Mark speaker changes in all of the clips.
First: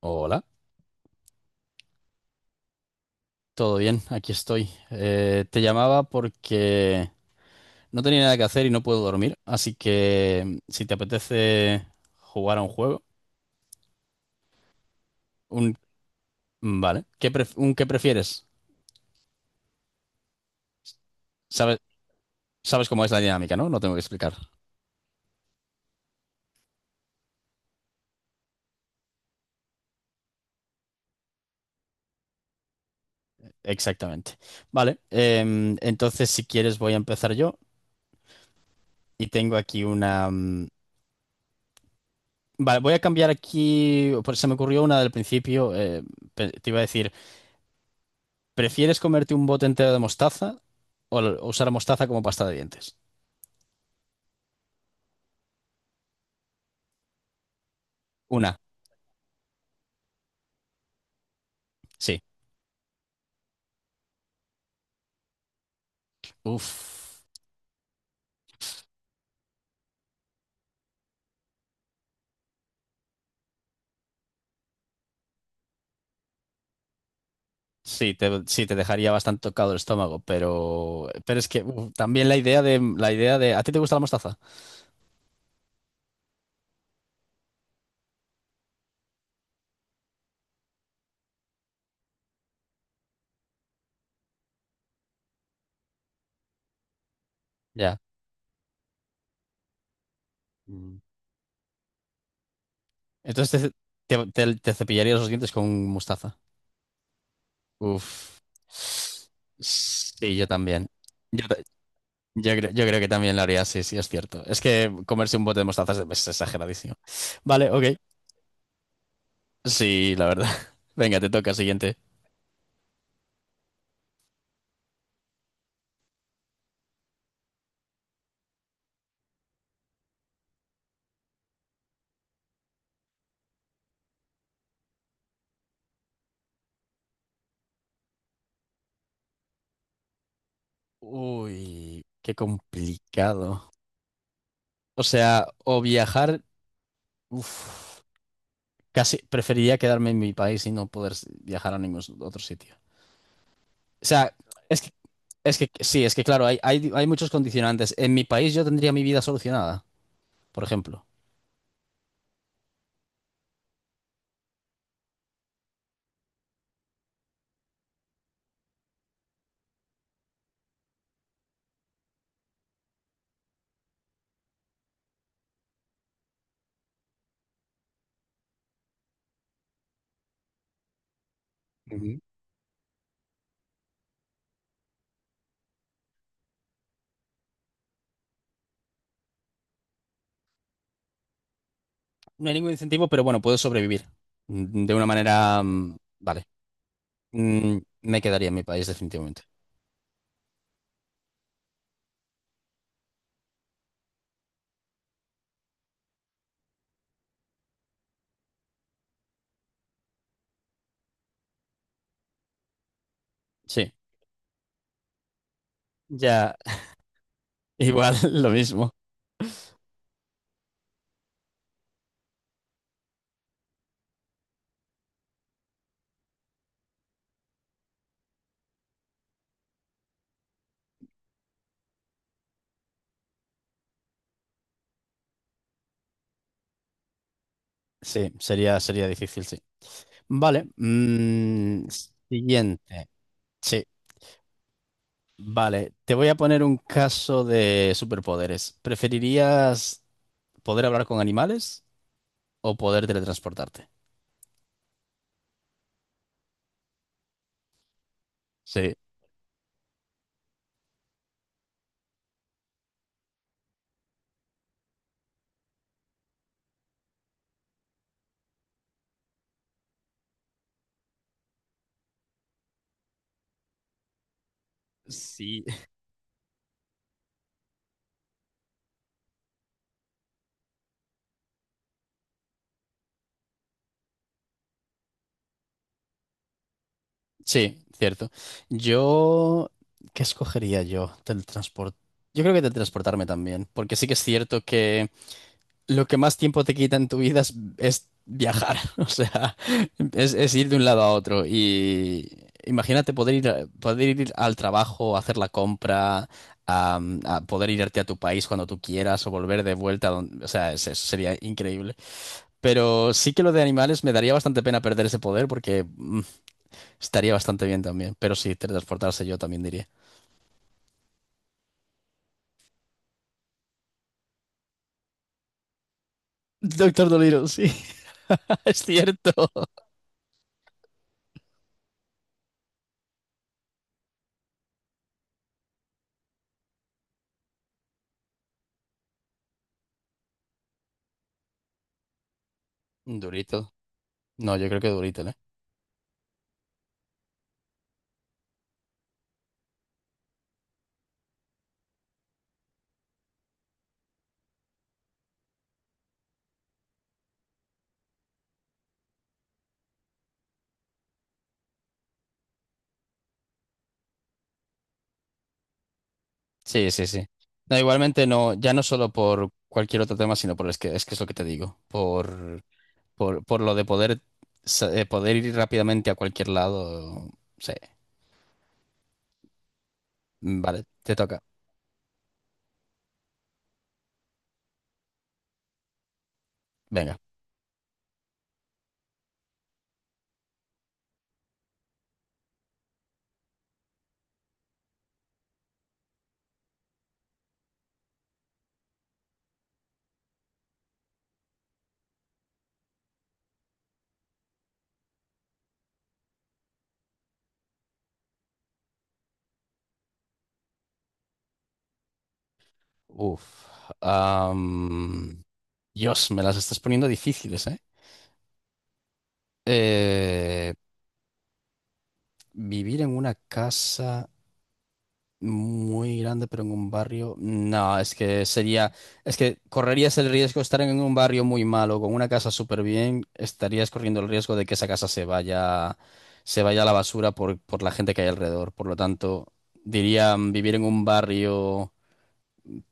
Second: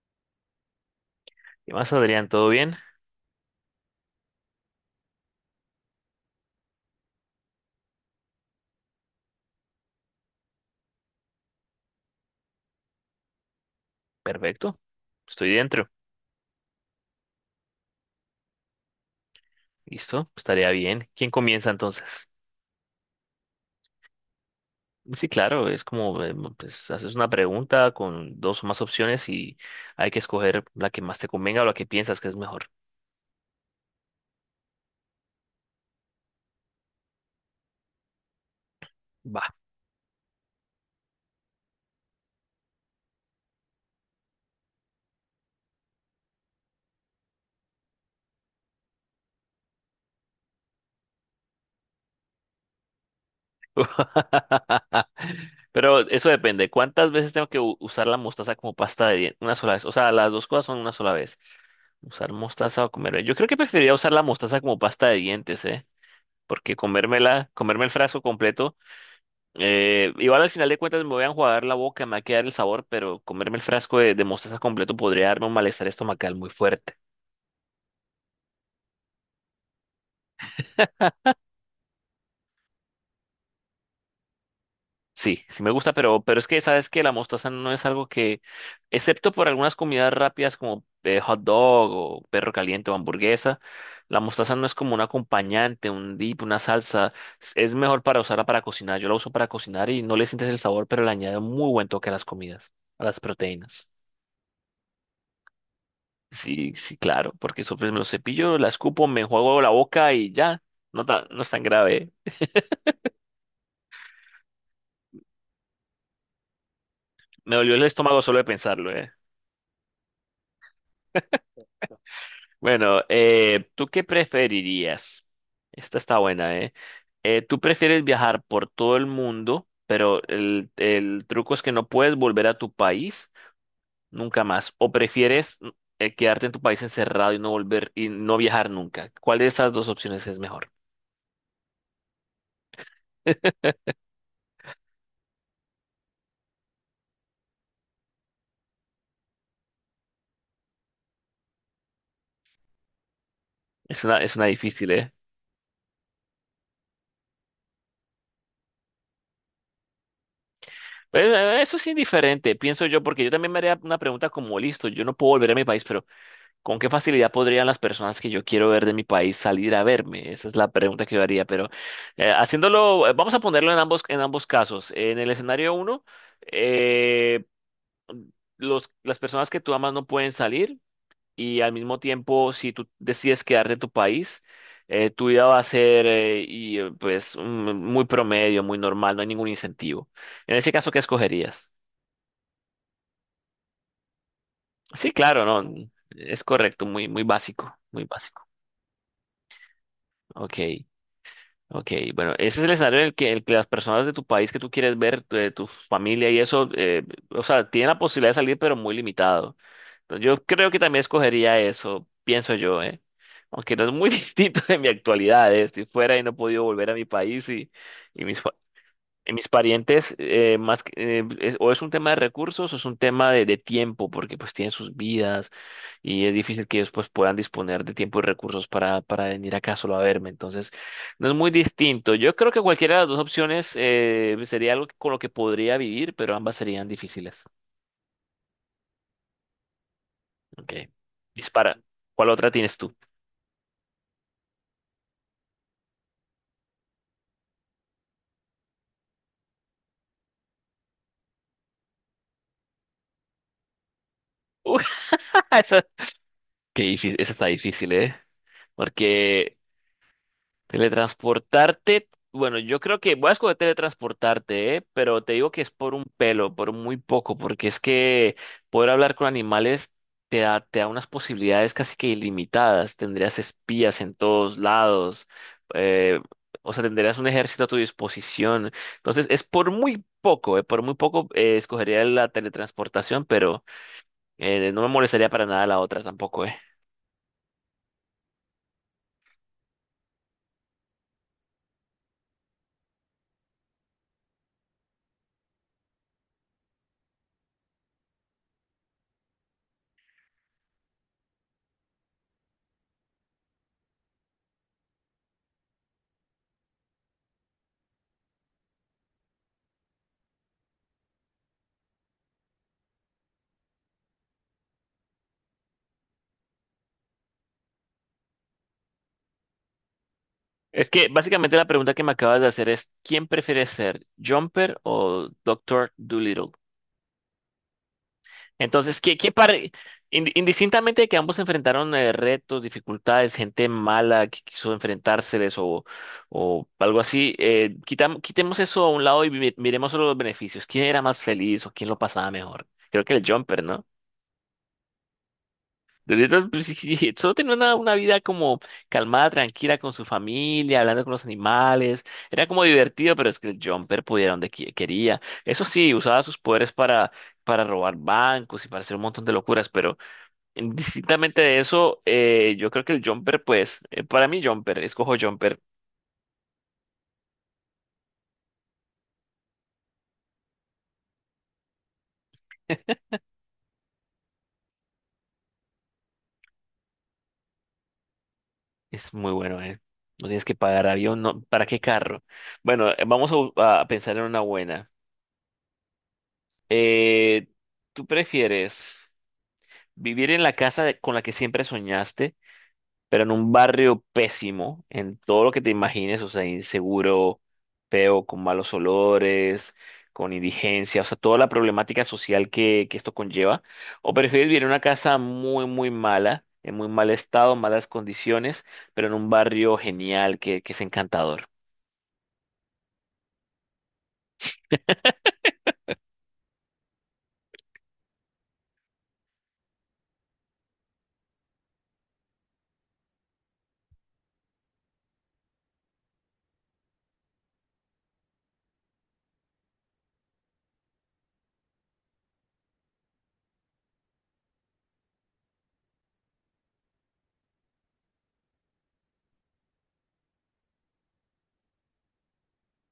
Speaker 1: Hola,
Speaker 2: ¿Qué más, Adrián? ¿Todo bien?
Speaker 1: todo bien, aquí estoy. Te llamaba porque no tenía nada que hacer y no puedo dormir, así que si te apetece jugar a un juego,
Speaker 2: Perfecto. Estoy
Speaker 1: un...
Speaker 2: dentro.
Speaker 1: Vale, ¿ un qué prefieres?
Speaker 2: ¿Listo? Estaría bien. ¿Quién comienza
Speaker 1: Sabes,
Speaker 2: entonces?
Speaker 1: sabes cómo es la dinámica, ¿no? No tengo que explicar.
Speaker 2: Sí, claro, es como, pues, haces una pregunta con dos o más opciones y hay que escoger la que más te convenga o la que piensas que es mejor.
Speaker 1: Exactamente. Vale, entonces si quieres voy a empezar yo y
Speaker 2: Va.
Speaker 1: tengo aquí Vale, voy a cambiar aquí, pues se me ocurrió una del principio, te iba a decir... ¿Prefieres comerte un bote entero de mostaza o usar mostaza como pasta de dientes?
Speaker 2: Pero eso depende. ¿Cuántas veces tengo que usar la mostaza
Speaker 1: Una,
Speaker 2: como pasta de dientes? Una sola vez. O sea, las dos cosas son una sola vez.
Speaker 1: sí.
Speaker 2: Usar mostaza o comerme. Yo creo que preferiría usar la mostaza como pasta de dientes, ¿eh? Porque
Speaker 1: Uf.
Speaker 2: comérmela, comerme el frasco completo. Igual al final de cuentas me voy a enjuagar la boca, me va a quedar el sabor, pero comerme el frasco de mostaza completo podría darme un malestar estomacal muy fuerte.
Speaker 1: Sí, sí, te dejaría bastante tocado el estómago, pero es que uf, también la idea de ¿a ti te gusta la mostaza?
Speaker 2: Sí, sí me gusta, pero es que sabes que la mostaza no es algo que, excepto por algunas comidas rápidas como hot dog o perro caliente o hamburguesa, la mostaza no es como un acompañante, un dip, una salsa. Es
Speaker 1: Ya.
Speaker 2: mejor para usarla para cocinar. Yo la uso para cocinar y no le sientes el sabor,
Speaker 1: Mm.
Speaker 2: pero le añade un muy buen toque a las comidas, a las
Speaker 1: Entonces
Speaker 2: proteínas.
Speaker 1: te cepillarías los dientes con mostaza.
Speaker 2: Sí, sí, claro, porque eso pues me lo
Speaker 1: Uf.
Speaker 2: cepillo, la escupo, me enjuago la boca y
Speaker 1: Sí, yo
Speaker 2: ya,
Speaker 1: también.
Speaker 2: no, no
Speaker 1: Yo,
Speaker 2: es
Speaker 1: ta-
Speaker 2: tan grave.
Speaker 1: yo creo que también lo haría, sí, sí, es cierto. Es que comerse un bote de mostaza es exageradísimo.
Speaker 2: Me
Speaker 1: Vale,
Speaker 2: dolió el
Speaker 1: ok.
Speaker 2: estómago solo de pensarlo, ¿eh?
Speaker 1: Sí, la verdad. Venga, te toca, siguiente.
Speaker 2: Bueno, ¿tú qué preferirías? Esta está buena, ¿eh? ¿Tú prefieres viajar por todo el mundo, pero el truco es que no puedes volver a tu país nunca más? ¿O prefieres quedarte en tu país encerrado y no volver y no viajar nunca? ¿Cuál de esas dos opciones es mejor?
Speaker 1: Uy, qué complicado. O sea, uf, casi preferiría quedarme en mi país y no poder viajar a ningún otro sitio. O sea,
Speaker 2: Es una
Speaker 1: es que,
Speaker 2: difícil, ¿eh?
Speaker 1: es que sí, es que claro, hay muchos condicionantes. En mi país yo tendría mi vida solucionada, por ejemplo.
Speaker 2: Pues, eso es indiferente, pienso yo, porque yo también me haría una pregunta como, listo, yo no puedo volver a mi país, pero ¿con qué facilidad podrían las personas que yo quiero ver de mi país salir a verme? Esa es la pregunta que yo haría, pero haciéndolo, vamos a ponerlo en ambos casos. En el escenario uno, eh, los, las personas que tú amas no pueden salir y al mismo
Speaker 1: Ujú.
Speaker 2: tiempo, si tú decides quedarte en tu país, tu vida va a ser pues, muy promedio, muy normal, no hay ningún incentivo. En ese caso, ¿qué escogerías?
Speaker 1: No hay ningún incentivo, pero bueno, puedo sobrevivir de una
Speaker 2: Sí, claro,
Speaker 1: manera,
Speaker 2: no.
Speaker 1: mm, vale.
Speaker 2: Es correcto, muy, muy básico, muy
Speaker 1: Me
Speaker 2: básico.
Speaker 1: quedaría en mi país definitivamente.
Speaker 2: Ok, ok. Bueno, ese es el escenario en el que las personas de tu país que tú quieres ver, de tu familia y eso, o sea, tienen la posibilidad de salir, pero muy limitado. Entonces, yo creo que también escogería eso, pienso yo, ¿eh? Aunque no
Speaker 1: Sí,
Speaker 2: es muy distinto de mi actualidad, ¿eh? Estoy fuera y no he
Speaker 1: ya,
Speaker 2: podido volver a mi país y,
Speaker 1: igual,
Speaker 2: y mis,
Speaker 1: lo
Speaker 2: fa-
Speaker 1: mismo.
Speaker 2: en mis parientes, o es un tema de recursos o es un tema de tiempo, porque pues tienen sus vidas y es difícil que ellos pues puedan disponer de tiempo y recursos para venir acá solo a verme. Entonces, no es muy distinto. Yo creo que cualquiera de las dos opciones sería algo con lo que podría vivir, pero ambas serían difíciles.
Speaker 1: Sería difícil, sí. Vale.
Speaker 2: Ok, dispara. ¿Cuál otra tienes tú?
Speaker 1: Siguiente. Sí, vale. Te voy a poner un caso de superpoderes. ¿Preferirías poder hablar con animales o poder teletransportarte?
Speaker 2: Uy, esa, esa está difícil, ¿eh?
Speaker 1: Sí,
Speaker 2: Porque... Teletransportarte, bueno, yo creo que voy a escoger teletransportarte, ¿eh? Pero te digo que es por un pelo, por muy poco, porque es que poder hablar con animales te da unas posibilidades casi que ilimitadas. Tendrías espías en todos lados,
Speaker 1: sí,
Speaker 2: eh, o sea, tendrías un ejército a tu disposición. Entonces, es por muy poco, ¿eh? Por muy poco escogería la teletransportación, pero no me molestaría para nada la otra tampoco, ¿eh?
Speaker 1: sí, cierto. Yo, ¿qué escogería yo? Teletransport. Yo creo que teletransportarme también, porque sí que es cierto que lo que más tiempo te quita en tu vida es viajar, o sea, es ir de un lado a otro. Y imagínate poder ir al trabajo, hacer la compra, a poder irte a tu país cuando tú quieras o volver de vuelta, a o sea, eso sería increíble. Pero sí que lo de animales me daría bastante pena perder ese poder porque estaría bastante bien también. Pero sí, teletransportarse yo también diría.
Speaker 2: Es que básicamente la pregunta que me acabas de hacer es, ¿quién prefiere ser Jumper o Doctor Dolittle?
Speaker 1: Doctor Dolittle, sí, es
Speaker 2: Entonces,
Speaker 1: cierto.
Speaker 2: indistintamente de que ambos enfrentaron retos, dificultades, gente mala que quiso enfrentárseles o algo así, quitemos eso a un lado y miremos solo los beneficios. ¿Quién era más feliz o quién lo pasaba mejor? Creo que el Jumper,
Speaker 1: Durito.
Speaker 2: ¿no?
Speaker 1: No, yo creo que Durito, ¿eh?
Speaker 2: De neta, pues, sí, sí, sí, solo tenía una vida como calmada, tranquila con su familia, hablando con los animales. Era como divertido, pero es que el Jumper pudiera donde quería. Eso sí, usaba sus poderes para robar bancos y para hacer un montón de locuras, pero indistintamente de eso, yo creo que el Jumper, pues, para mí Jumper, escojo Jumper,
Speaker 1: Sí, sí, sí. No, igualmente no, ya no solo por cualquier otro tema, sino por es lo que te digo, por lo de poder poder ir rápidamente a cualquier lado. Sí.
Speaker 2: es muy bueno, ¿eh? No tienes que
Speaker 1: Vale,
Speaker 2: pagar
Speaker 1: te
Speaker 2: avión,
Speaker 1: toca.
Speaker 2: no, ¿para qué carro? Bueno, a pensar en una buena.
Speaker 1: Venga.
Speaker 2: Eh, ¿Tú prefieres? Vivir en la casa con la que siempre soñaste, pero en un barrio pésimo, en todo lo que te imagines, o sea, inseguro, feo, con malos olores, con indigencia, o sea, toda la problemática social que esto conlleva. O prefieres vivir en una casa muy, muy mala, en muy mal estado, malas condiciones, pero en un barrio genial que es encantador.
Speaker 1: Uf. Am, Dios, me las estás poniendo difíciles, ¿eh? Eh, Vivir en una casa. Muy grande, pero en un barrio. No, es que sería. Es que correrías el riesgo de estar en un barrio muy malo, con una casa súper bien, estarías corriendo el riesgo de que esa casa se vaya a la basura por la gente que hay alrededor. Por lo tanto, diría vivir en un barrio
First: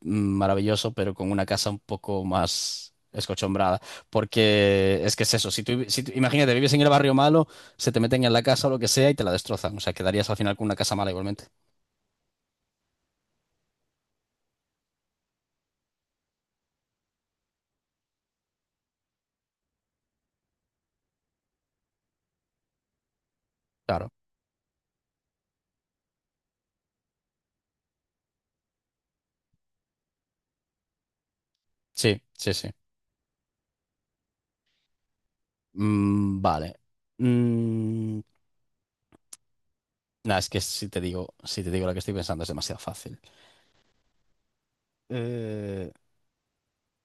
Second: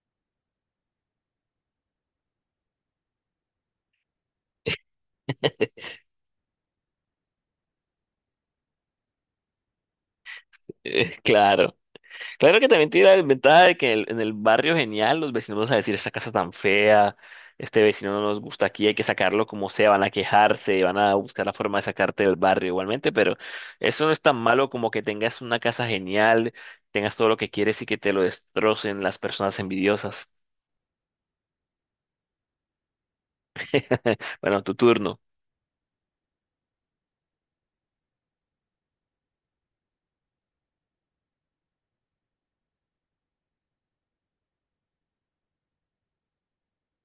Speaker 1: mm, maravilloso, pero con una casa un poco más escochombrada. Porque es que es eso. Si tú, si tú- Imagínate, vives en el barrio malo, se te meten en la casa o lo que sea y te la destrozan. O sea, quedarías al final con una casa mala igualmente.
Speaker 2: Claro. Claro que también tiene la ventaja de que en el barrio genial los vecinos van a decir, esta casa tan fea, este vecino no nos gusta aquí, hay que sacarlo como sea, van a quejarse, van a buscar la forma de sacarte del barrio igualmente, pero eso
Speaker 1: Claro.
Speaker 2: no es tan malo como que tengas una casa genial, tengas todo lo que quieres y que te lo destrocen las personas envidiosas.
Speaker 1: Sí, sí, sí.
Speaker 2: Bueno, tu turno.
Speaker 1: Mm, vale. Mm, nah, es que si te digo la que estoy pensando es demasiado fácil. Eh,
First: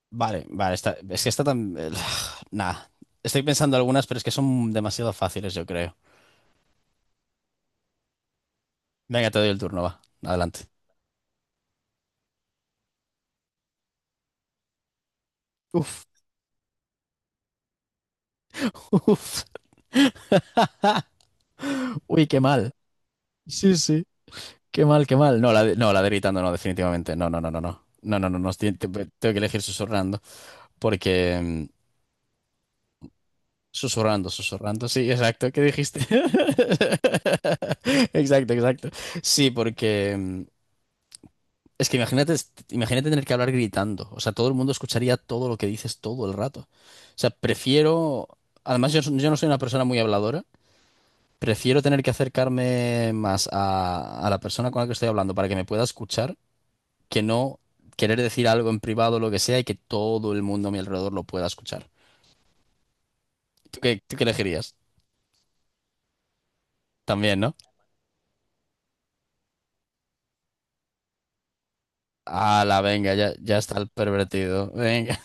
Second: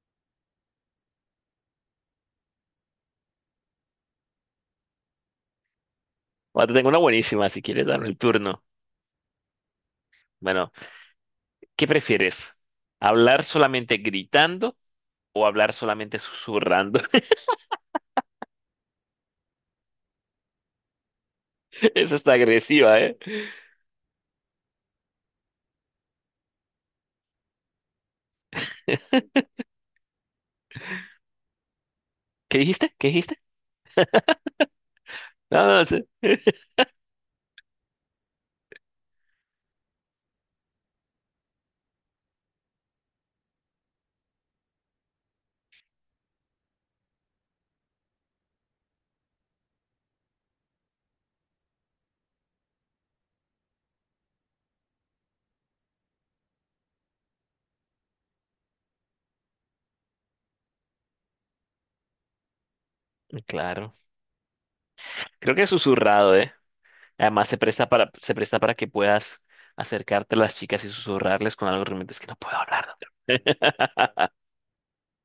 Speaker 1: es que está tan... Nah, estoy pensando algunas, pero es que son demasiado fáciles, yo creo.
Speaker 2: Bueno, te tengo una buenísima si quieres darme el turno.
Speaker 1: Venga, te doy el turno, va. Adelante.
Speaker 2: Bueno, ¿qué prefieres? ¿Hablar solamente gritando o hablar
Speaker 1: Uf,
Speaker 2: solamente susurrando?
Speaker 1: uf.
Speaker 2: Eso
Speaker 1: Uy,
Speaker 2: está
Speaker 1: qué mal.
Speaker 2: agresiva, ¿eh?
Speaker 1: Sí, sí. Qué mal, qué mal. No, la de gritando no, definitivamente. No, no, no, no, no. No, no, no, no. Tengo que elegir susurrando porque... mm,
Speaker 2: ¿Qué dijiste? ¿Qué dijiste?
Speaker 1: Susurrando, susurrando, sí, exacto, ¿qué
Speaker 2: No, no
Speaker 1: dijiste?
Speaker 2: sé.
Speaker 1: Exacto, exacto. Sí, porque es que imagínate, imagínate tener que hablar gritando, o sea, todo el mundo escucharía todo lo que dices todo el rato. O sea, prefiero, yo no soy una persona muy habladora, prefiero tener que acercarme más a la persona con la que estoy hablando para que me pueda escuchar, que no querer decir algo en privado o lo que sea y que todo el mundo a mi alrededor lo pueda escuchar. ¿Tú
Speaker 2: Claro.
Speaker 1: qué, tú qué elegirías?
Speaker 2: Creo que es susurrado, ¿eh?
Speaker 1: También,
Speaker 2: Además
Speaker 1: ¿no?
Speaker 2: se presta para que puedas acercarte a las chicas y susurrarles con algo realmente es que no puedo
Speaker 1: Ah, la
Speaker 2: hablar. ¿No?
Speaker 1: venga, ya, ya está el pervertido. Venga.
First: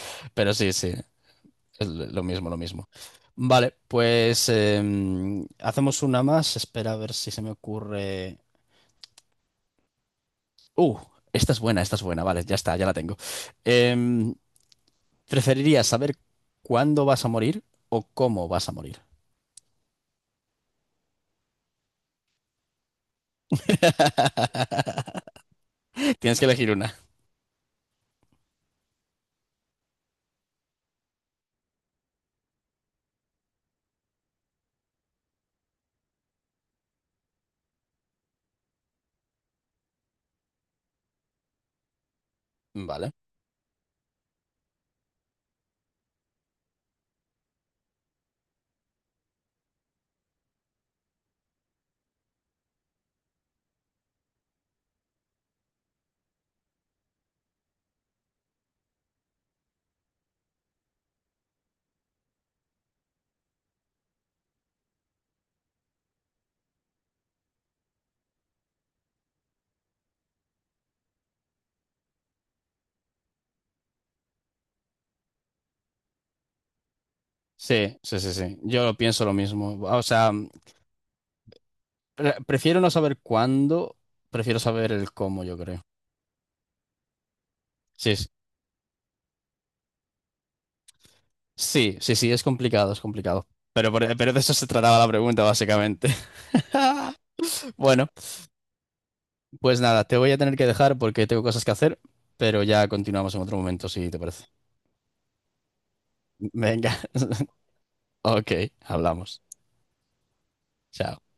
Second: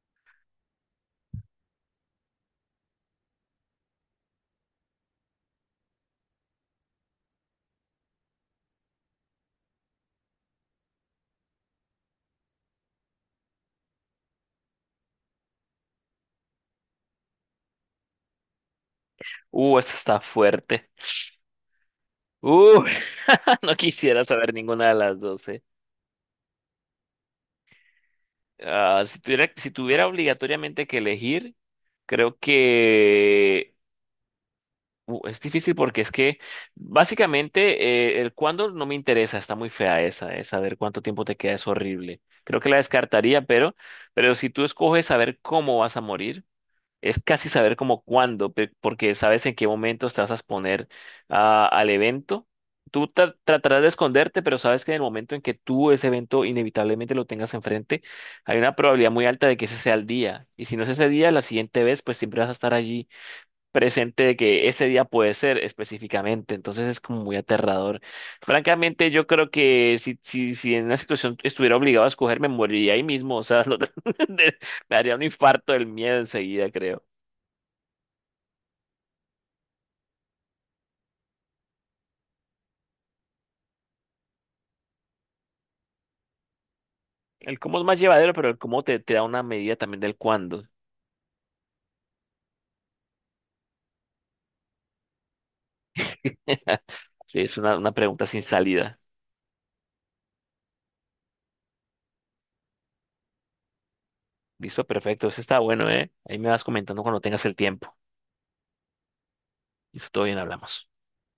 Speaker 1: Pero sí, sí, es lo mismo, lo mismo. Vale, pues hacemos una más. Espera a ver si se me ocurre. Uh, esta es buena, esta es buena. Vale, ya está, ya la tengo. Em, ¿Preferirías saber cuándo vas a morir o cómo vas a morir?
Speaker 2: Esto está fuerte. Uh, no quisiera saber ninguna de las dos, ¿eh?
Speaker 1: Tienes que elegir una.
Speaker 2: Ah, si tuviera, si tuviera obligatoriamente que elegir, creo que uh, es difícil porque es que básicamente el cuándo no me interesa, está muy fea esa, es saber cuánto tiempo te queda es horrible. Creo que la
Speaker 1: Vale.
Speaker 2: descartaría, pero si tú escoges saber cómo vas a morir, es casi saber como cuándo, porque sabes en qué momento te vas a exponer al evento. Tratarás de esconderte, pero sabes que en el momento en que tú ese evento inevitablemente lo tengas enfrente, hay una probabilidad muy alta de que ese sea el día. Y si no es ese día, la siguiente vez, pues siempre vas a estar allí presente de que ese día puede ser específicamente, entonces es como muy aterrador. Francamente, yo creo que si en una situación estuviera obligado a escoger, me moriría ahí mismo, o sea, de- me haría un infarto del miedo enseguida, creo.
Speaker 1: Sí, sí, sí, sí. Yo pienso lo mismo. O sea, prefiero no saber cuándo, prefiero saber el cómo, yo creo.
Speaker 2: El cómo es más
Speaker 1: Sí, sí.
Speaker 2: llevadero, pero el cómo te da una medida también del cuándo.
Speaker 1: Sí, sí, sí, es complicado, es complicado. Pero de eso se trataba la pregunta, básicamente.
Speaker 2: Sí, es una
Speaker 1: Bueno,
Speaker 2: pregunta sin salida.
Speaker 1: pues nada, te voy a tener que dejar porque tengo cosas que hacer, pero ya continuamos en otro momento, si te parece.
Speaker 2: Listo, perfecto, eso está bueno, ¿eh? Ahí me vas
Speaker 1: Venga,
Speaker 2: comentando cuando tengas el tiempo.
Speaker 1: ok, hablamos.
Speaker 2: Listo, todo bien, hablamos.
Speaker 1: Chao.